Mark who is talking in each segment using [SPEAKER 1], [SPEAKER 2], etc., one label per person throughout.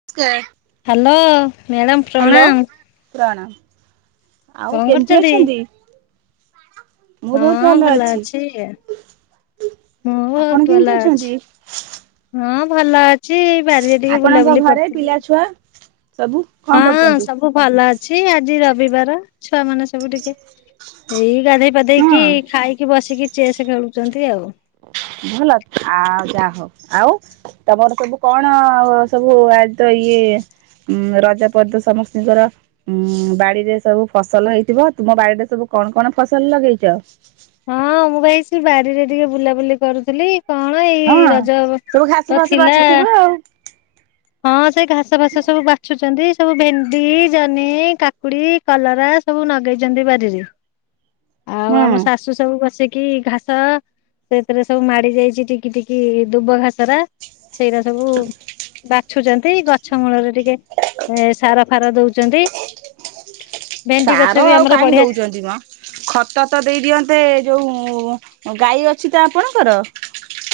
[SPEAKER 1] [unintelligible]
[SPEAKER 2] Hello madam
[SPEAKER 1] hello
[SPEAKER 2] ପ୍ରଣାମ।
[SPEAKER 1] ପ୍ରଣାମ ଆଉ
[SPEAKER 2] କଣ
[SPEAKER 1] କେମିତି
[SPEAKER 2] କରୁଛନ୍ତି?
[SPEAKER 1] ଅଛନ୍ତି?
[SPEAKER 2] ହଁ ଭଲ ଅଛି ଆ। ମୁଁ
[SPEAKER 1] ଆପଣ
[SPEAKER 2] ବହୁତୁ
[SPEAKER 1] କେମିତି
[SPEAKER 2] ଭଲ ଅଛି
[SPEAKER 1] ଅଛନ୍ତି?
[SPEAKER 2] ହଁ ଭଲ ଅ। ସେଇ ବାରିରେ ଟିକେ ବୁଲାବୁଲି କରୁଥିଲି।
[SPEAKER 1] ସାବୁ କଣ କରୁଚନ୍ତି?
[SPEAKER 2] ମୁଁ ଭଲ ଅଛି ଆଜି ରବିବାର ଛୁଆ ମାନେ ସବୁ ଟିକେ ଏଇ ଗାଧେଇ ଗାଧେଇକି
[SPEAKER 1] ହଁ
[SPEAKER 2] ଖାଇକି ବସିକି ଚେସ୍ ଖେଳୁଛନ୍ତି ଆଉ।
[SPEAKER 1] ଭଲ ଆଉ ଯାହା ହଉ, ଆଉ? ତମର ସବୁ କଣ ଆଉ ସବୁ ଆଜି ତ ଇଏ ଉଁ ରଜ ପରେ ତ ସମସ୍ତିଙ୍କର ଉୁଁ ବାଡିରେ ସବୁ ଫସଲ ହେଇଥିବ, ତୁମ ବାଡିରେ ସବୁ କଣ କଣ ଫସଲ ଲଗେଇଛ?
[SPEAKER 2] ହଁ ମୁଁ ବା ଏଈ ସେ ବାରିରେ ଟିକେ ବୁଲାବୁଲି କରୁଥିଲି। କଣ
[SPEAKER 1] ହଁ
[SPEAKER 2] ଏଇ ରଜ
[SPEAKER 1] ସବୁ ଘାସ
[SPEAKER 2] ତ
[SPEAKER 1] ଫାସ
[SPEAKER 2] ଥିଲା
[SPEAKER 1] ବାଛୁଥିବ ଆଉ
[SPEAKER 2] ହଁ ସେ ଘାସ ଫାସ ସବୁ ବାଛୁଚନ୍ତି ସବୁ ଭେଣ୍ଡି, ଜହ୍ନି, କାକୁଡି କଲରା ସବୁ ନଗେଇଚନ୍ତି ବାଡି ରେ। ଆଉ
[SPEAKER 1] ହୁଁ।
[SPEAKER 2] ଆମ ଶାଶୁ ସବୁ ବସିକି ଘାସ ସେଥିରେ ସବୁ ମାଡି ଯାଇଛି ଟିକି ଟିକି ଦୁବ ଘାସରା ସେଇଟା ସବୁ ବାଛୁଚନ୍ତି ଗଛ ମୂଳରେ ଟିକେ ଏ ସାର ଫାର ଦଉଚନ୍ତି
[SPEAKER 1] ସାର ଆଉ
[SPEAKER 2] ଆମର
[SPEAKER 1] କାଇଁ
[SPEAKER 2] ବଢିଆ
[SPEAKER 1] ଦଉଚନ୍ତି ମ? ଖତ ତ ଦେଇଦିଅନ୍ତେ ଯୋଉ ଗାଈ ଅଛି ତ ଆପଣଙ୍କର?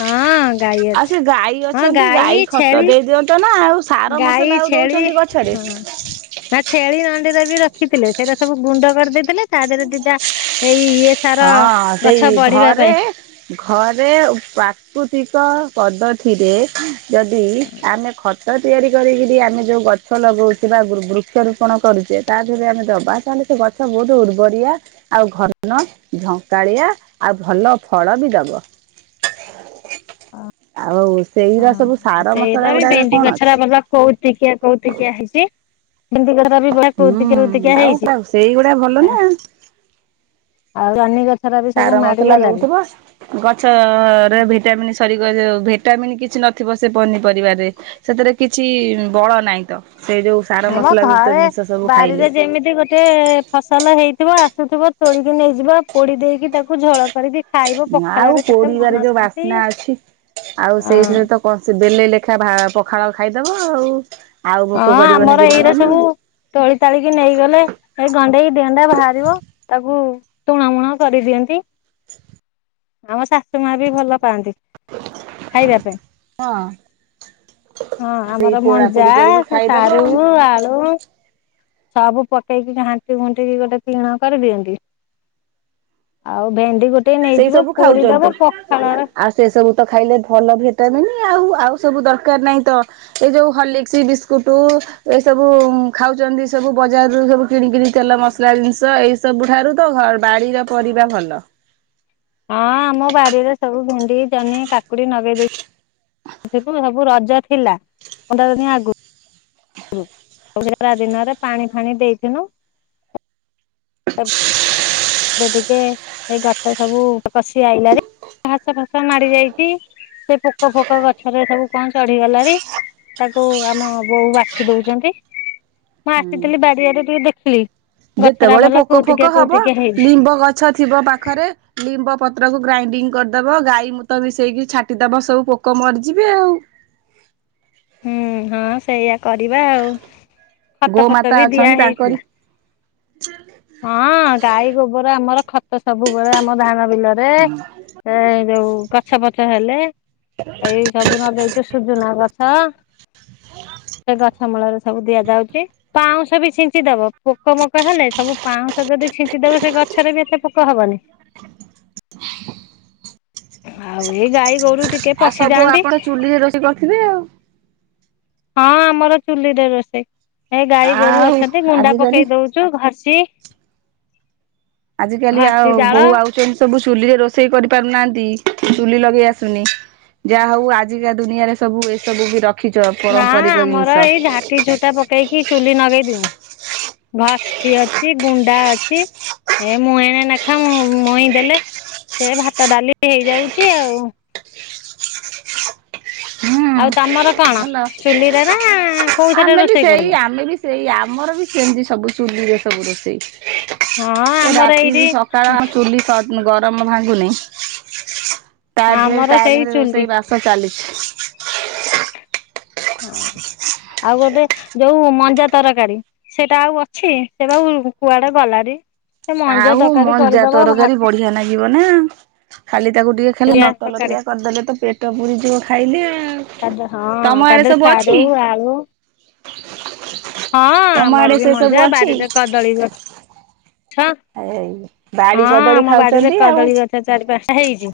[SPEAKER 2] ହଁ ଗାଈ
[SPEAKER 1] ଆଉ
[SPEAKER 2] ଅଛି
[SPEAKER 1] ସେ ଗାଈ
[SPEAKER 2] ହଁ
[SPEAKER 1] ଅଛନ୍ତି ଗାଈ ଖତ
[SPEAKER 2] ଛେଳି
[SPEAKER 1] ଦେଇ ଦିଅନ୍ତ ନା ଆଉ ସା ସାର
[SPEAKER 2] ଗାଈ
[SPEAKER 1] ମସଲା ଆଉ
[SPEAKER 2] ଛେଳି
[SPEAKER 1] ଦଉଚନ୍ତି ଗଛରେ।
[SPEAKER 2] ହଁ ନା ଛେଳି ନଣ୍ଡି ବି ରଖିଥିଲେ ସେଇଟା ସବୁ ଗୁଣ୍ଡ କରିଦେଇଥିଲେ ତା ଦେହରେ ଦିଟା ଏଇ ଇଏ ସାର
[SPEAKER 1] ହଁ
[SPEAKER 2] ଗଛ
[SPEAKER 1] ସେଇ
[SPEAKER 2] ବଢିବା ପାଇଁ
[SPEAKER 1] ଘରେ ଘରେ ପ୍ରାକୃତିକ ପଦ୍ଧତିରେ ଯଦି ଆମେ ଖ ଖତ ତିଆରି କରିକିରି ଆମେ ଯୋଉ ଗଛ ନଗଉଚୁ ବା ବୃକ୍ଷ ରୋପଣ କରୁଚେ ତା ଦେହରେ ଆମେ ଦବା ତାହେଲେ ସେ ଗ ଗଛ ବହୁତ୍ ଉର୍ବରିଆ ଆଉ ଘନ ଝଙ୍କାଳିଆ ଆଉ ଭଲ ଫଳ ବି ଦବ। ଆଉ
[SPEAKER 2] ହଁ
[SPEAKER 1] ସେଇଗୁରା ସବୁ ସାର ମସଲା ଗୁଡାକରେ କଣ ଅଛି।
[SPEAKER 2] କୋଉ ତିକିଆ କୋଉ ତିକିଆ ହେଇଚି ଯେମିତି ତଥାପି ସେ
[SPEAKER 1] ହୁଁ
[SPEAKER 2] କଉତିକିଆ କଉ ତିକିଆ
[SPEAKER 1] ଆଉ
[SPEAKER 2] ହେଇଛି
[SPEAKER 1] ପୁରା ସେଇଗୁଡା ଭଲ ନା
[SPEAKER 2] ଆ ଆଉ ଜହ୍ନିଗଛ
[SPEAKER 1] ସାର ମସଲା ଦଉଥିବ ଗଛ ରେ ଭିଟାମିନ ସରିଗ ଭିଟାମିିନ୍ କିଛି ନଥିବ ସେ ପନିପରିବାରେ ସେଥିରେ କିଛି ବଳ ନାଇଁ ତ ସେ ଯୋଉ ସାର
[SPEAKER 2] ଆମ
[SPEAKER 1] ମସଲା ଯୁକ୍ତ
[SPEAKER 2] ଘରେ
[SPEAKER 1] ଜିନିଷ ସବୁ ଖାଇଲେ
[SPEAKER 2] ବାରିରେ ଯେମିତି ଗୋ ସେ ଫସଲ ହେଇଥିବ ଆସୁଥିବ ତୋଳିକି ନେଇଯିବ ପୋଡି ଦେଇକି ତାକୁ ଝୋଳ କରିକି ଖାଇବୁ
[SPEAKER 1] ଆଉ
[SPEAKER 2] ପଖାଳରେ କେତେ
[SPEAKER 1] ପୋଡିବାରେ ଯୋଉ
[SPEAKER 2] ମନଶାନ୍ତି
[SPEAKER 1] ବାସ୍ନା
[SPEAKER 2] ଆଁ
[SPEAKER 1] କସି ଦେଲେ ଲେଖା ଭା ପଖାଳ ଖାଇଦବ ଆଉ
[SPEAKER 2] ହଁ
[SPEAKER 1] ଭୋକ କରିବନି
[SPEAKER 2] ଆମର ଏଇରା
[SPEAKER 1] ଦିନମାନ
[SPEAKER 2] ସବୁ ତୋଳି ତାଳିକି ନେଇଗଲେ ସେ ଗଣ୍ଡେଇ କି ଦିଗଣ୍ଡା ବାହାରିବ ତାକୁ ତୁଣ ମୁଣ କରିଦିଅନ୍ତି ଆମ ଶାଶୁମା ବି ଭଲ ପାଆନ୍ତି। ଖାଇବା ପାଇଁ
[SPEAKER 1] ହଁ
[SPEAKER 2] ହଁ
[SPEAKER 1] ସେଇ
[SPEAKER 2] ଆମର
[SPEAKER 1] ପୋଡା ପୋଡି
[SPEAKER 2] ମଞ୍ଜା
[SPEAKER 1] କରିକି
[SPEAKER 2] ସେ
[SPEAKER 1] ଖାଇଦବ
[SPEAKER 2] ସାରୁ
[SPEAKER 1] ଆଉ
[SPEAKER 2] ଆଳୁ ସବୁ ପଟେଇକି ଘାଣ୍ଟି ଘୁଣ୍ଟିିକି ଗୋଟେ ତିଣ କରିଦିଅନ୍ତି। ଆଉ ଭେଣ୍ଡି ଗୋଟେ ନେଇଯିବ ପୋଡି ଦବ ପଖାଳ ର
[SPEAKER 1] ସେସବୁ ତ ଖାଇଲେ ଭଲ ଭିଟାମିନ୍ ଆଉ ଆଉ ସବୁ ଦରକାର ନାହିଁ ତ? ଏଇ ଯୋଉ ହଲିସ୍କ ବିସ୍କୁଟ ଏ ସବୁ ଖାଉଛନ୍ତି ସବୁ ବଜାରରୁ ସବୁ କିଣିକିରି ତେଲ ମସଲା ଜିନିଷ ଏଇ ସବୁ ଠାରୁ ତ ଘ ବାରି ର ପରିବା ଭଲ।
[SPEAKER 2] ହଁ ଆମ ବାଡିରେ ସବୁ ଭେଣ୍ଡି ଜହ୍ନି କାକୁଡି ନଗେଇ ଦେଇଚି। [unintelligible] ସବୁ ରଜ ଥିଲା ପନ୍ଦର ଦିନି ଆଗକୁ। ହୁଁ [unintelligible] ଦିନରେ ପାଣି ଫାଣି ଦେଇିଥିନୁ। [inaudible] ଏବେ ଟିକେ ଏଇ ଗଛ ସବୁ କଷି ଆଇଲାଣି ଘାସ ଫାସ ମାଡି ଯାଇଛି। ସେ ପୋକ ଫୋକ ଗଛରେ ସବୁ କଣ ଚଢିଗଲାଣି। ତାକୁ ଆମ ବୋଉ ବାଛି ଦଉଛନ୍ତି ମୁଁ ଆସିଥିଲି ବାଡିଆଡେ ଟିକେ ଦେଖିଲି। ଗଛ ଟା
[SPEAKER 1] ଯେତେବେଳେ
[SPEAKER 2] ଭଲ
[SPEAKER 1] ପୋକ
[SPEAKER 2] କୋଉତିକିଆ
[SPEAKER 1] ଫୋକ ହବ
[SPEAKER 2] କୋଉତିକିଆ ହେଇଛି।
[SPEAKER 1] ଲିମ୍ବ ଗଛ ଥିବ ପାଖରେ ଲିମ୍ବ ପତ୍ରକୁ ଗ୍ରାଇଣ୍ଡିଙ୍ଗ କରିଦବ ଗାଈ ମୁତ ମିଶେଇକି ଛାଟିଦବ ସବୁ ପୋ କ ମରିଯିବେ ଆଉ।
[SPEAKER 2] ହୁଁ ହଁ ସେଇଆ କରିବା ଆଉ ଖତ ଫତ
[SPEAKER 1] ଗୋମାତା
[SPEAKER 2] ବି ଦିଆ
[SPEAKER 1] ଅଛନ୍ତି ତାଙ୍କରି
[SPEAKER 2] ହେଇଥିଲା। ହଁ ଗାଈ ଗୋବର ଆମର ଖତ ସବୁବେଳେ ଆମ ଧାନ ବିଲରେ। ଏଇ ଯୋଉ ଗଛ ପଛ ହେଲେ ଏଇ ସବୁ ନ ନଗେଇଛୁ ସୁଜୁନା ଗଛ। ସେ ଗଛ ମୂଳରେ ସବୁ ଦିଆଯାଉଛି ପାଉଁଶ ବି ଛିଞ୍ଚିଦବ ପୋକ ମୋକ ହେଲେ। ସବୁ ପାଉଁଶ ଯଦି ଛିଞ୍ଚିଦବ ସେ ଗଛରେ ବି ଏତେ ପୋକ ହବନି। ଆଉ ଏଇ ଗାଈ ଗୋରୁ ଟିକେ
[SPEAKER 1] ଆଉ ସବୁ
[SPEAKER 2] ପଶିଯାଆନ୍ତି
[SPEAKER 1] ଆପଣ ଚୁଲିରେ ରୋଷେଇ କରିଥିବେ ଆଉ।
[SPEAKER 2] ହଁ ଆମର ଚୁଲିରେ ରୋଷେଇ ଏ ଗାଈ ଗୋରୁ
[SPEAKER 1] ଆଉ
[SPEAKER 2] ଅଛନ୍ତି ଗୁଣ୍ଡା
[SPEAKER 1] ଆଜିକାଲି
[SPEAKER 2] ପକେଇ ଦଉଚୁ। [unintelligible]
[SPEAKER 1] ଆଜିକାଲି ଆଉ
[SPEAKER 2] ଜାଳ
[SPEAKER 1] ବୋହୂ ଆଉ [unintelligible] ସବୁ ଚୁଲିରେ ରୋଷେଇ କରିପାରୁନାହାନ୍ତି ଚୁଲି ଲଗେଇ ଆସୁନି। ଯାହା ହଉ ଆଜିକା ଦୁନିଆରେ ସବୁ ଏସବୁ ବି ରଖି
[SPEAKER 2] ନା ଆମର ଏଇ ଝାଟି ଝୋଟା ପକେଇକି ଚୁଲି ନଗେଇ ଦଉ। ଘଷିକ୍ ଅଛି ଗୁଣ୍ଡା ଅଛି। ଏ ମୁଁ ଏଣେ ନେଖା ମୁଁ ମଇଁ ଦେଲେ ସେ ଭାତ ଡାଲି ହେଇଯାଉଛି ଆଉ।
[SPEAKER 1] ହୁଁ।
[SPEAKER 2] ଆଉ ତମର କଣ
[SPEAKER 1] ଭଲ
[SPEAKER 2] ଚୁଲିରେ ନା କୋଉଥିରେ
[SPEAKER 1] ଆମେ ବି
[SPEAKER 2] ରୋଷେଇ
[SPEAKER 1] ସେଇ
[SPEAKER 2] କରିବ।
[SPEAKER 1] ଆମେ ବି ସେଇ ଆମର ବି ସେମିତି ସବୁ ଚୁଲିରେ ସବୁ
[SPEAKER 2] ହଁ
[SPEAKER 1] ରୋଷେଇ। ଏ
[SPEAKER 2] ଆମର ଏଇଠି
[SPEAKER 1] ରାତିରୁ ସକାଳ ଆଉ ଚୁଲି ଗରମ ଭାଙ୍ଗୁନି। ତା ଦେହରେ
[SPEAKER 2] ଆମର
[SPEAKER 1] ତା
[SPEAKER 2] ସେଇ
[SPEAKER 1] ଦେହରେ
[SPEAKER 2] ଚୁଲି
[SPEAKER 1] ରୋଷେଇ ବାସ ଚାଲିଛି। [inaudible]
[SPEAKER 2] ଆଉ ଗୋଟେ ଯୋଉ ମଞ୍ଜା ତରକାରୀ। ସେଟା ଆଉ ଅଛି ସେ ବା କୁଆଡେ ଗଲାଣି। ସେ ମଞ୍ଜା
[SPEAKER 1] ଆଉ
[SPEAKER 2] ତରକାରୀ
[SPEAKER 1] ମଞ୍ଜା
[SPEAKER 2] କରିଦବ ଭାତ
[SPEAKER 1] ତରକାରୀ ବଢିଆ ଲାଗିବ ନା ଖାଲି ତାକୁ ଟିକେ ଖାଲି ଲତ
[SPEAKER 2] ତରକାରୀ
[SPEAKER 1] ଲତିଆ କରିଦେଲେ ତ ପେଟ ପୁରିଯିବ ଖାଇଲେ ଆଉ ତମ ଆଡେ ସବୁ ଅଛି।
[SPEAKER 2] ଦୁ ଆଳୁ। ହଁ
[SPEAKER 1] ତମ ଆଡେ
[SPEAKER 2] ଆମର ବି
[SPEAKER 1] ସେ ସବୁ
[SPEAKER 2] ମଜା
[SPEAKER 1] ଅଛି?
[SPEAKER 2] ବାରିରେ କଦଳୀ ବି ଅଛି। ଛ
[SPEAKER 1] ଏଇ
[SPEAKER 2] ହଁ
[SPEAKER 1] ବାଡି କଦଳୀ
[SPEAKER 2] ଆମ ବାଡିରେ
[SPEAKER 1] ଖାଉଛନ୍ତି ଆଉ।
[SPEAKER 2] କଦଳୀ ଗଛ। ଚାରି ପାଞ୍ଚ ଟା ହେଇଛି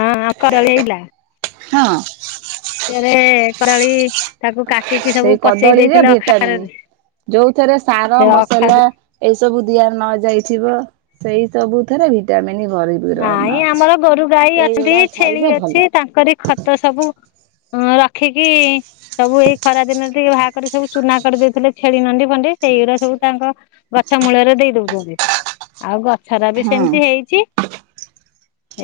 [SPEAKER 2] ହଁ ଆଉ। [unintelligible]
[SPEAKER 1] ହଁ।
[SPEAKER 2] [unintelligible] କାଟିକି ସବୁ
[SPEAKER 1] ସେଇ
[SPEAKER 2] ପଚେଇ
[SPEAKER 1] କଦଳୀରେ
[SPEAKER 2] ଦେଇଥିଲେ
[SPEAKER 1] ଭିଟାମିିନ
[SPEAKER 2] ଅଖାରରେ
[SPEAKER 1] ଯୋଉଥିରେ ସାର
[SPEAKER 2] ସେ ଅଖା
[SPEAKER 1] ମସଲା ଏଇ ସବୁ ଦିଆ ନ ଯାଇଥିବ ସେଇ ସବୁ ଥରେ ଭିଟାମିନ ଭରି
[SPEAKER 2] ନାଇଁ ଆମର ଗୋରୁ ଗାଈ ଅଛନ୍ତି ଛେଳି
[SPEAKER 1] ଖାଇଲେ ଭଲ।
[SPEAKER 2] ଅଛି ତାଙ୍କରି ଖତ ସବୁ ହଁ ରଖିକି ସବୁ ଏଇ ଖରା ଦିନରେ ଟିକେ ବାହାଘ କରି ସବୁ ଚୁନା କରିଦେଇଥିଲେ ଛେଳି ନଣ୍ଡି ଖଣ୍ଡେ ସେଇଗୁଡା ସବୁ ତାଙ୍କ ଗଛ ମୂଳରେ ଦେଇ ଦଉଛନ୍ତି। ଆଉ ଗଛ ରା ବି
[SPEAKER 1] ହଁ।
[SPEAKER 2] ସେମିତି ହେଇଛି।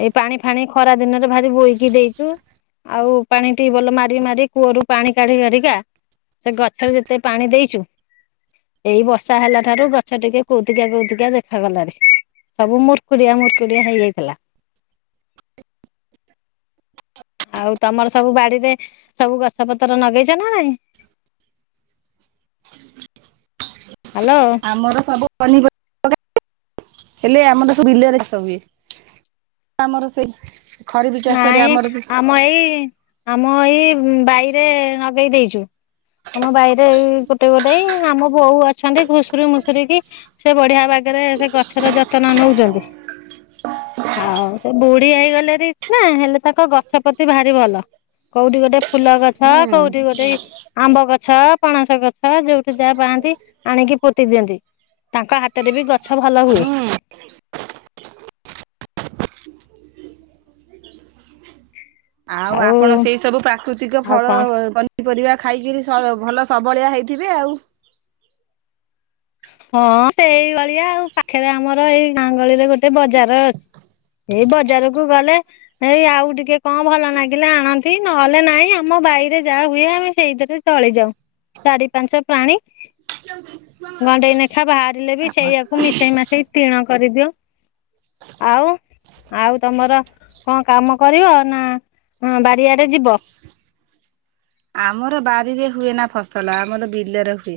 [SPEAKER 2] ଏଇ ପାଣି ଫାଣି ଖରା ଦିନରେ ଭାରି ବୋହିକି ଦେଇଛୁ। ଆଉ ପାଣି ଟିଉବଲ ମାରି ମାରି କୂଅରୁ ପାଣି କାଢି କାଢିକା ସେ ଗଛରେ ଯେତେ ପାଣି ଦେଇଛୁ। ଏଇ ବର୍ଷା ହେଲା ଠାରୁ ଗଛ ଟିକେ କୋଉତିିକିଆ କୋଉତିକିଆ ଦେଖାଗଲାଣି। ସବୁ ମୁର୍କୁଡିଆ ମୁର୍କୁଡିଆ ହେଇଯାଇଥିଲା। ଆଉ ତମର ସବୁ ବାଡିରେ ସବୁ ଗଛ ପତର ନଗେଇଛ ନା ନାଇଁ। ହ୍ୟାଲୋ।
[SPEAKER 1] ଆମର ସବୁ ପନିପରିବା [unintelligible] ହେଲେ ଆମର ସବୁ ଵିଲ ରେ ଚାଷ ହୁଏ, ଆମର ସେଇ। ଖରିଫ ଚାଷରେ
[SPEAKER 2] ନାଇଁ
[SPEAKER 1] ଆମର
[SPEAKER 2] ଆମ ଏଇ ଆମ ଏଇ ବାଇରେ ନଗେଇ ଦେଇଛୁ। ଆମ ବାଇରେ ଏଇ ଗୋଟେ ଗୋଟାଏ ଆମ ବୋଉ ଅଛନ୍ତି ଘୁଷୁର ମୁସୁରି କି ସେ ବଢିଆ ବାଗରେ ସେ ଗଛର ଯତ୍ନ ନଉଛନ୍ତି। ଆଉ ସେ ବୁଢୀ ହେଇଗଲେଣି ସିନା ହେଲେ ତାଙ୍କ ଗଛପ୍ରତି ଭାରି ଭଲ। କୋଉଠି ଗୋଟେ ଫୁଲ ଗଛ
[SPEAKER 1] ହୁଁ
[SPEAKER 2] କୋଉଠି ଗୋଟେ ଆମ୍ବ ଗଛ, ପଣସ ଗଛ, ଯୋଉଠୁ ଯାହା ପାଆନ୍ତି ଆଣିକି ପୋତି ଦିଅନ୍ତି। ତାଙ୍କ ହାତରେ ବି ଗଛ ଭଲ ହୁଏ।
[SPEAKER 1] ହୁଁ। ଆଉ ଆପଣ ସେଇ ସବୁ ପ୍ରାକୃତିକ ଫଳ ଆଉ ପନି ପରିବା ଖାଇକିରି ସ ଭଲ ସବଳିଆ ହେଇଥିବେ ଆଉ।
[SPEAKER 2] ହଁ, ହେଇଭଳିଆ ଆଉ ପାଖରେ ଆମର ଏଇ ଗାଁ ଗହଳିରେ ଗୋଟେ ବଜାର ଅଛି। ହେଇ ବଜାରକୁ ଗଲେ ହେଇ ଆଉ ଟିକେ କଣ ଭଲ ନାଗିଲେ ଆଣନ୍ତି ନହେଲେ ନାଇଁ ଆମ ବାଇରେ ଯାହା ହୁଏ ଆମେ ସେଇଥିରେ ଚଳି ଯାଉ। ଚାରି ପାଞ୍ଚ ପ୍ରାଣୀ।
[SPEAKER 1] କେ
[SPEAKER 2] ଗଣ୍ଡେଇ ନେଖା ବାହାରିଲେ ବି ସେଇଆାକୁ ମିଶେଇ ମାସେଇ ତିଣ କରିଦିଅଉ। ଆଉ ଆଉ ତମର କଣ କାମ କରିବ ନା ବାରିଆଡେ ଯିବ।
[SPEAKER 1] ଆମର ବାରିରେ ହୁଏ ନା ଫସଲ, ଆମର ବିଲରେ ହୁଏ।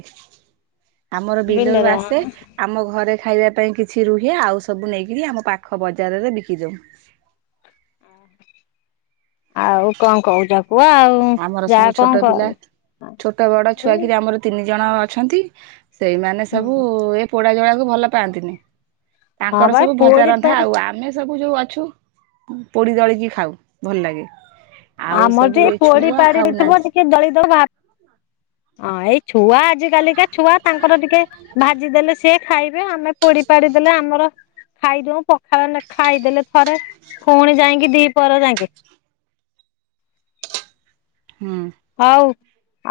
[SPEAKER 1] ଆମର ବିଲରୁ
[SPEAKER 2] ବିଲରେ
[SPEAKER 1] ଆସେ। ଆମ ଘରେ ଖାଇବା ପାଇଁ କିଛି ରୁହେ, ଆଉ ସବୁ ନେଇକିରି ଆମ ପାଖ ବଜାରରେ ବିକି ଦଉ।
[SPEAKER 2] ଆଉ କଣ କହୁଛ କୁହ ଆଉ।
[SPEAKER 1] ଆମର
[SPEAKER 2] ଯାହା
[SPEAKER 1] ସବୁ
[SPEAKER 2] କଣ
[SPEAKER 1] ଛୋଟ
[SPEAKER 2] କ
[SPEAKER 1] ପିଲା। ଛୋଟ ବଡ ଛୁଆ କିରି ଆମର ତିନି ଜଣ ଅଛନ୍ତି। ସେଇମାନେ ସବୁ ଏ ପୋଡା ଜଳାକୁ ଭଲ ପାଆନ୍ତିନି।
[SPEAKER 2] ହଁ
[SPEAKER 1] ତାଙ୍କର
[SPEAKER 2] ବା
[SPEAKER 1] ସବୁ ଭଜା
[SPEAKER 2] ପୋଡି
[SPEAKER 1] ରନ୍ଧା
[SPEAKER 2] ପାରି
[SPEAKER 1] ଆଉ। ଆମେ ସବୁ ଯୋଉ ଅଛୁ ପୋଡି ଦଳିକି ଖାଉ ଭଲ ଲାଗେ। ଆଉ ସବୁ ଛୁଆ
[SPEAKER 2] ପୋଡିପାଡି ହେଇଥିବ
[SPEAKER 1] ଖାଉନାହାନ୍ତି।
[SPEAKER 2] ଟିକେ ଦଳିଦବ ହଁ, ଏଇ ଛୁଆ ଆଜି କାଲିକା ଛୁଆ ତାଙ୍କର ଟିକେ ଭାଜି ଦେଲେ ସିଏ ଖାଇବେ। ଆମେ ପୋଡିପାଡି ଦେଲେ ଆମର ଖାଇଦଉଁ। ପଖାଳ ଆମେ ଖାଇଦେଲେ ଥରେ ଫୁଣି ଯାଇଁକି ଦିପହର ଯାଙ୍କେ।
[SPEAKER 1] ହୁଁ।
[SPEAKER 2] ହଉ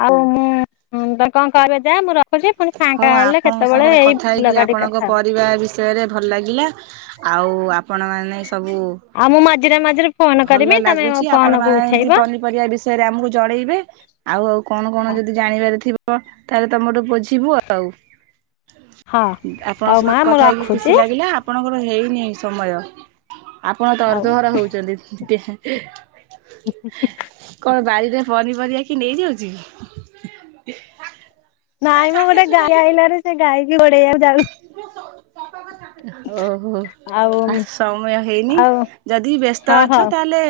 [SPEAKER 2] ଆଉ ମୁଁ ତମେ କଣ କର ଯା, ମୁଁ ର ରଖୁଛି ଫୁଣି ଫାଙ୍କା
[SPEAKER 1] ହଉ
[SPEAKER 2] ହେଲେ
[SPEAKER 1] ଆପଣଙ୍କ
[SPEAKER 2] କେତେବେଳେ
[SPEAKER 1] ସାଙ୍ଗରେ
[SPEAKER 2] ଏଇ
[SPEAKER 1] କଥା ହେଇକି
[SPEAKER 2] ବିଲବାଡ଼ି
[SPEAKER 1] ଆପଣଙ୍କ
[SPEAKER 2] କଥା ହବା।
[SPEAKER 1] ପରିବାର ବିଷୟରେ ଭଲ ଲାଗିଲା ଆଉ ଆପଣମାନେ ସବୁ
[SPEAKER 2] ଆଉ ମୁଁ ମଝିରେ ମଝିରେ ଫୋନ କରିମି
[SPEAKER 1] ଭଲ
[SPEAKER 2] ତମେ ମୋ
[SPEAKER 1] ଲାଗୁଛି ଆପଣ
[SPEAKER 2] ଫୋନ କୁ
[SPEAKER 1] ମାନେ ଏମତି
[SPEAKER 2] ଉଠେଇବ
[SPEAKER 1] ପନିପରିବା ବିଷ ଆମକୁ ଜଣେଇବେ ଆଉ ଆଉ କଣ କଣ ଯଦି ଜାଣିବାର ଥିବ ତାହେଲେ ତମଠୁ ବୁଝି ଯିବୁ ଆଉ।
[SPEAKER 2] ହଁ।
[SPEAKER 1] ଆପଣଙ୍କ
[SPEAKER 2] ହଉ
[SPEAKER 1] ସହିତ
[SPEAKER 2] ମା ମୁଁ
[SPEAKER 1] କଥା ହେଇକି ଖୁସି
[SPEAKER 2] ରଖୁଛି
[SPEAKER 1] ଲାଗିଲା। ଆପଣଙ୍କର ହେଇନି ସମୟ, ଆପଣ
[SPEAKER 2] ଆଉ
[SPEAKER 1] ତରତର ହଉଛନ୍ତି ଟିକେ। କଣ ବାଡିରେ ପନିପରିବା କିଏ ନେଇଯାଉଛି କି?
[SPEAKER 2] ନାଇଁ ମୋ ଗୋଟେ ଗାଈ ଆଇଲାରେ ସେ ଗାଈ କି ଗୋଡେଇଆ ଯାଉ।
[SPEAKER 1] କଥା। ଓହୋ
[SPEAKER 2] ଆଉ
[SPEAKER 1] ଆ ସମୟ ହେଇନି
[SPEAKER 2] ଆଉ
[SPEAKER 1] ଯଦି ବ୍ୟସ୍ତ
[SPEAKER 2] ହଁ ହଉ।
[SPEAKER 1] ଅଛ ତା ହେଲେ।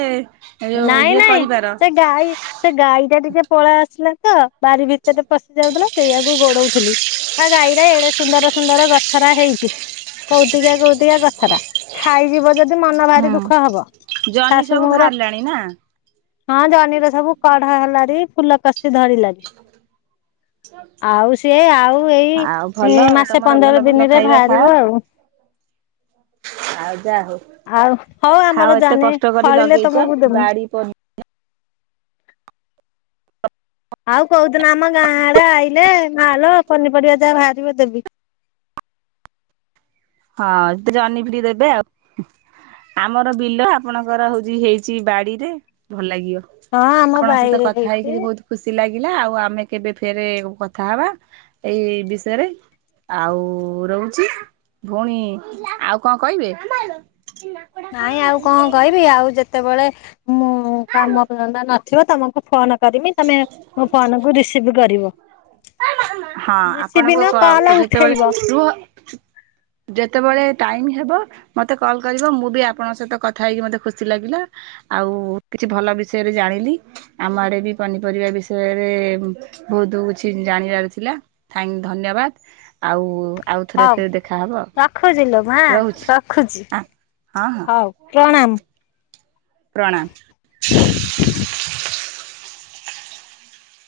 [SPEAKER 2] ନାଇଁ ନାଇଁ ସେ ଗାଈ ସେ ଗାଈ ଟା ଟିକେ ପଳେଇ ଆସିଲା ତ। ବାରି ଭିତରେ ପଶି ଯାଉଥିଲା ସେଇଆକୁ ଗୋଡଉଥିଲି। ଆଉ ଗାଈରେ ଏଡେ ସୁନ୍ଦର ସୁନ୍ଦର ଗଛରା ହେଇଛି। କୋଉଟିକା କୋଉଟିଆ କଥା ଟା ଖାଇଯିବ ଯଦି ମନ
[SPEAKER 1] ହଁ।
[SPEAKER 2] ଭାରି ଦୁଃଖ ହବ ଶାଶୁ ମୋର।
[SPEAKER 1] ନେଇ ନା।
[SPEAKER 2] ହଁ ଜହ୍ନିର ସବୁ କଢ ହେଲାରି ଫୁଲ କଷି ଧରିଲାରି। ଆଉ ସିଏ ଆଉ ଏଇ
[SPEAKER 1] ଆଉ ଭଲ ଆଉ
[SPEAKER 2] ମାସେ
[SPEAKER 1] ତମର ଭଲ
[SPEAKER 2] ପନ୍ଦର
[SPEAKER 1] ଭଲ
[SPEAKER 2] ଦିନରେ
[SPEAKER 1] ଖାଇବା ଖାଅ
[SPEAKER 2] ବାହାରିବ ଆଉ। [inaudible]
[SPEAKER 1] ଆଉ ଯା ହଉ
[SPEAKER 2] ଆଉ ହଉ ଆମର
[SPEAKER 1] ଖାଅ ଏତେ
[SPEAKER 2] ଜହ୍ନି
[SPEAKER 1] କଷ୍ଟ କରି
[SPEAKER 2] ଫଳିଲେ
[SPEAKER 1] ଲଗେଇଛ
[SPEAKER 2] ତମକୁ ଦେମୁ।
[SPEAKER 1] ବାଡି। ପ
[SPEAKER 2] ଆଉ କୋଉଦିନ ଆମ ଗାଁ ଆଡେ ଆଇଲେ ମାଲ ପନିପରିବା ଯାହା ବାହାରିବ ଦେବି।
[SPEAKER 1] ହଁ ଜହ୍ନି ବି ଟିକେ ଦେବେ ଆଉ। ଆମର ବିଲ ଆପଣଙ୍କର ହଉଛି ହେଇଛି ବାଡିରେ ଭଲ ଲାଗିବ।
[SPEAKER 2] ହଁ ଆମ
[SPEAKER 1] ଆପଣଙ୍କ ସହିତ
[SPEAKER 2] ବାଇରେ
[SPEAKER 1] କଥା
[SPEAKER 2] ହେଇଛି
[SPEAKER 1] ହେଇକିରି ବହୁତ ଖୁସି ଲାଗିଲା ଆଉ ଆମେ କେବେ ଫେରେ କଥା ହବା ଏଇ ବିଷୟରେ। ଆଉ ରହୁଛି ଭଉଣୀ। ଆଉ କଣ କହିବେ?
[SPEAKER 2] ନାଇଁ ଆଉ କଣ କହିବି ଆଉ ଯେତେବେଳେ ମୁଁ କାମଧନ୍ଦା ନଥିବ ତମକୁ ଫୋନ କରିମି ତମେ ମୋ ଫୋନ କୁ ରିସିଭ କରିବ।
[SPEAKER 1] ହଁ
[SPEAKER 2] ବେଶୀ
[SPEAKER 1] ଆପଣଙ୍କ
[SPEAKER 2] ବିିନ କଲ
[SPEAKER 1] ଯେତେବେଳେ
[SPEAKER 2] ଉଠେଇବ।
[SPEAKER 1] ରୁହ ଯେତେବେଳେ ଟାଇମ ହେବ ମତେ କଲ କରିବ ମୁଁ ବି ଆପଣଙ୍କ ସହିତ କଥା ହେଇକି ମତେ ଖୁସି ଲାଗିଲା। ଆଉ କିଛି ଭଲ ବିଷୟରେ ଜାଣିଲି ଆମ ଆଡେ ବି ପନିପରିବା ବିଷୟରେ ବହୁତ କିଛି ଜାଣିବାର ଥିଲା ଥ୍ୟାନ ଧନ୍ୟବାଦ। ଆଉ ଆଉଥରେ
[SPEAKER 2] ହଉ
[SPEAKER 1] ଫେର ଦେଖାହବ।
[SPEAKER 2] ରଖୁଛି ଲୋ ମା
[SPEAKER 1] ରହୁଛି
[SPEAKER 2] ରଖୁଛି
[SPEAKER 1] ହଁ ହଁ
[SPEAKER 2] ହଉ ପ୍ରଣାମ।
[SPEAKER 1] ପ୍ରଣାମ।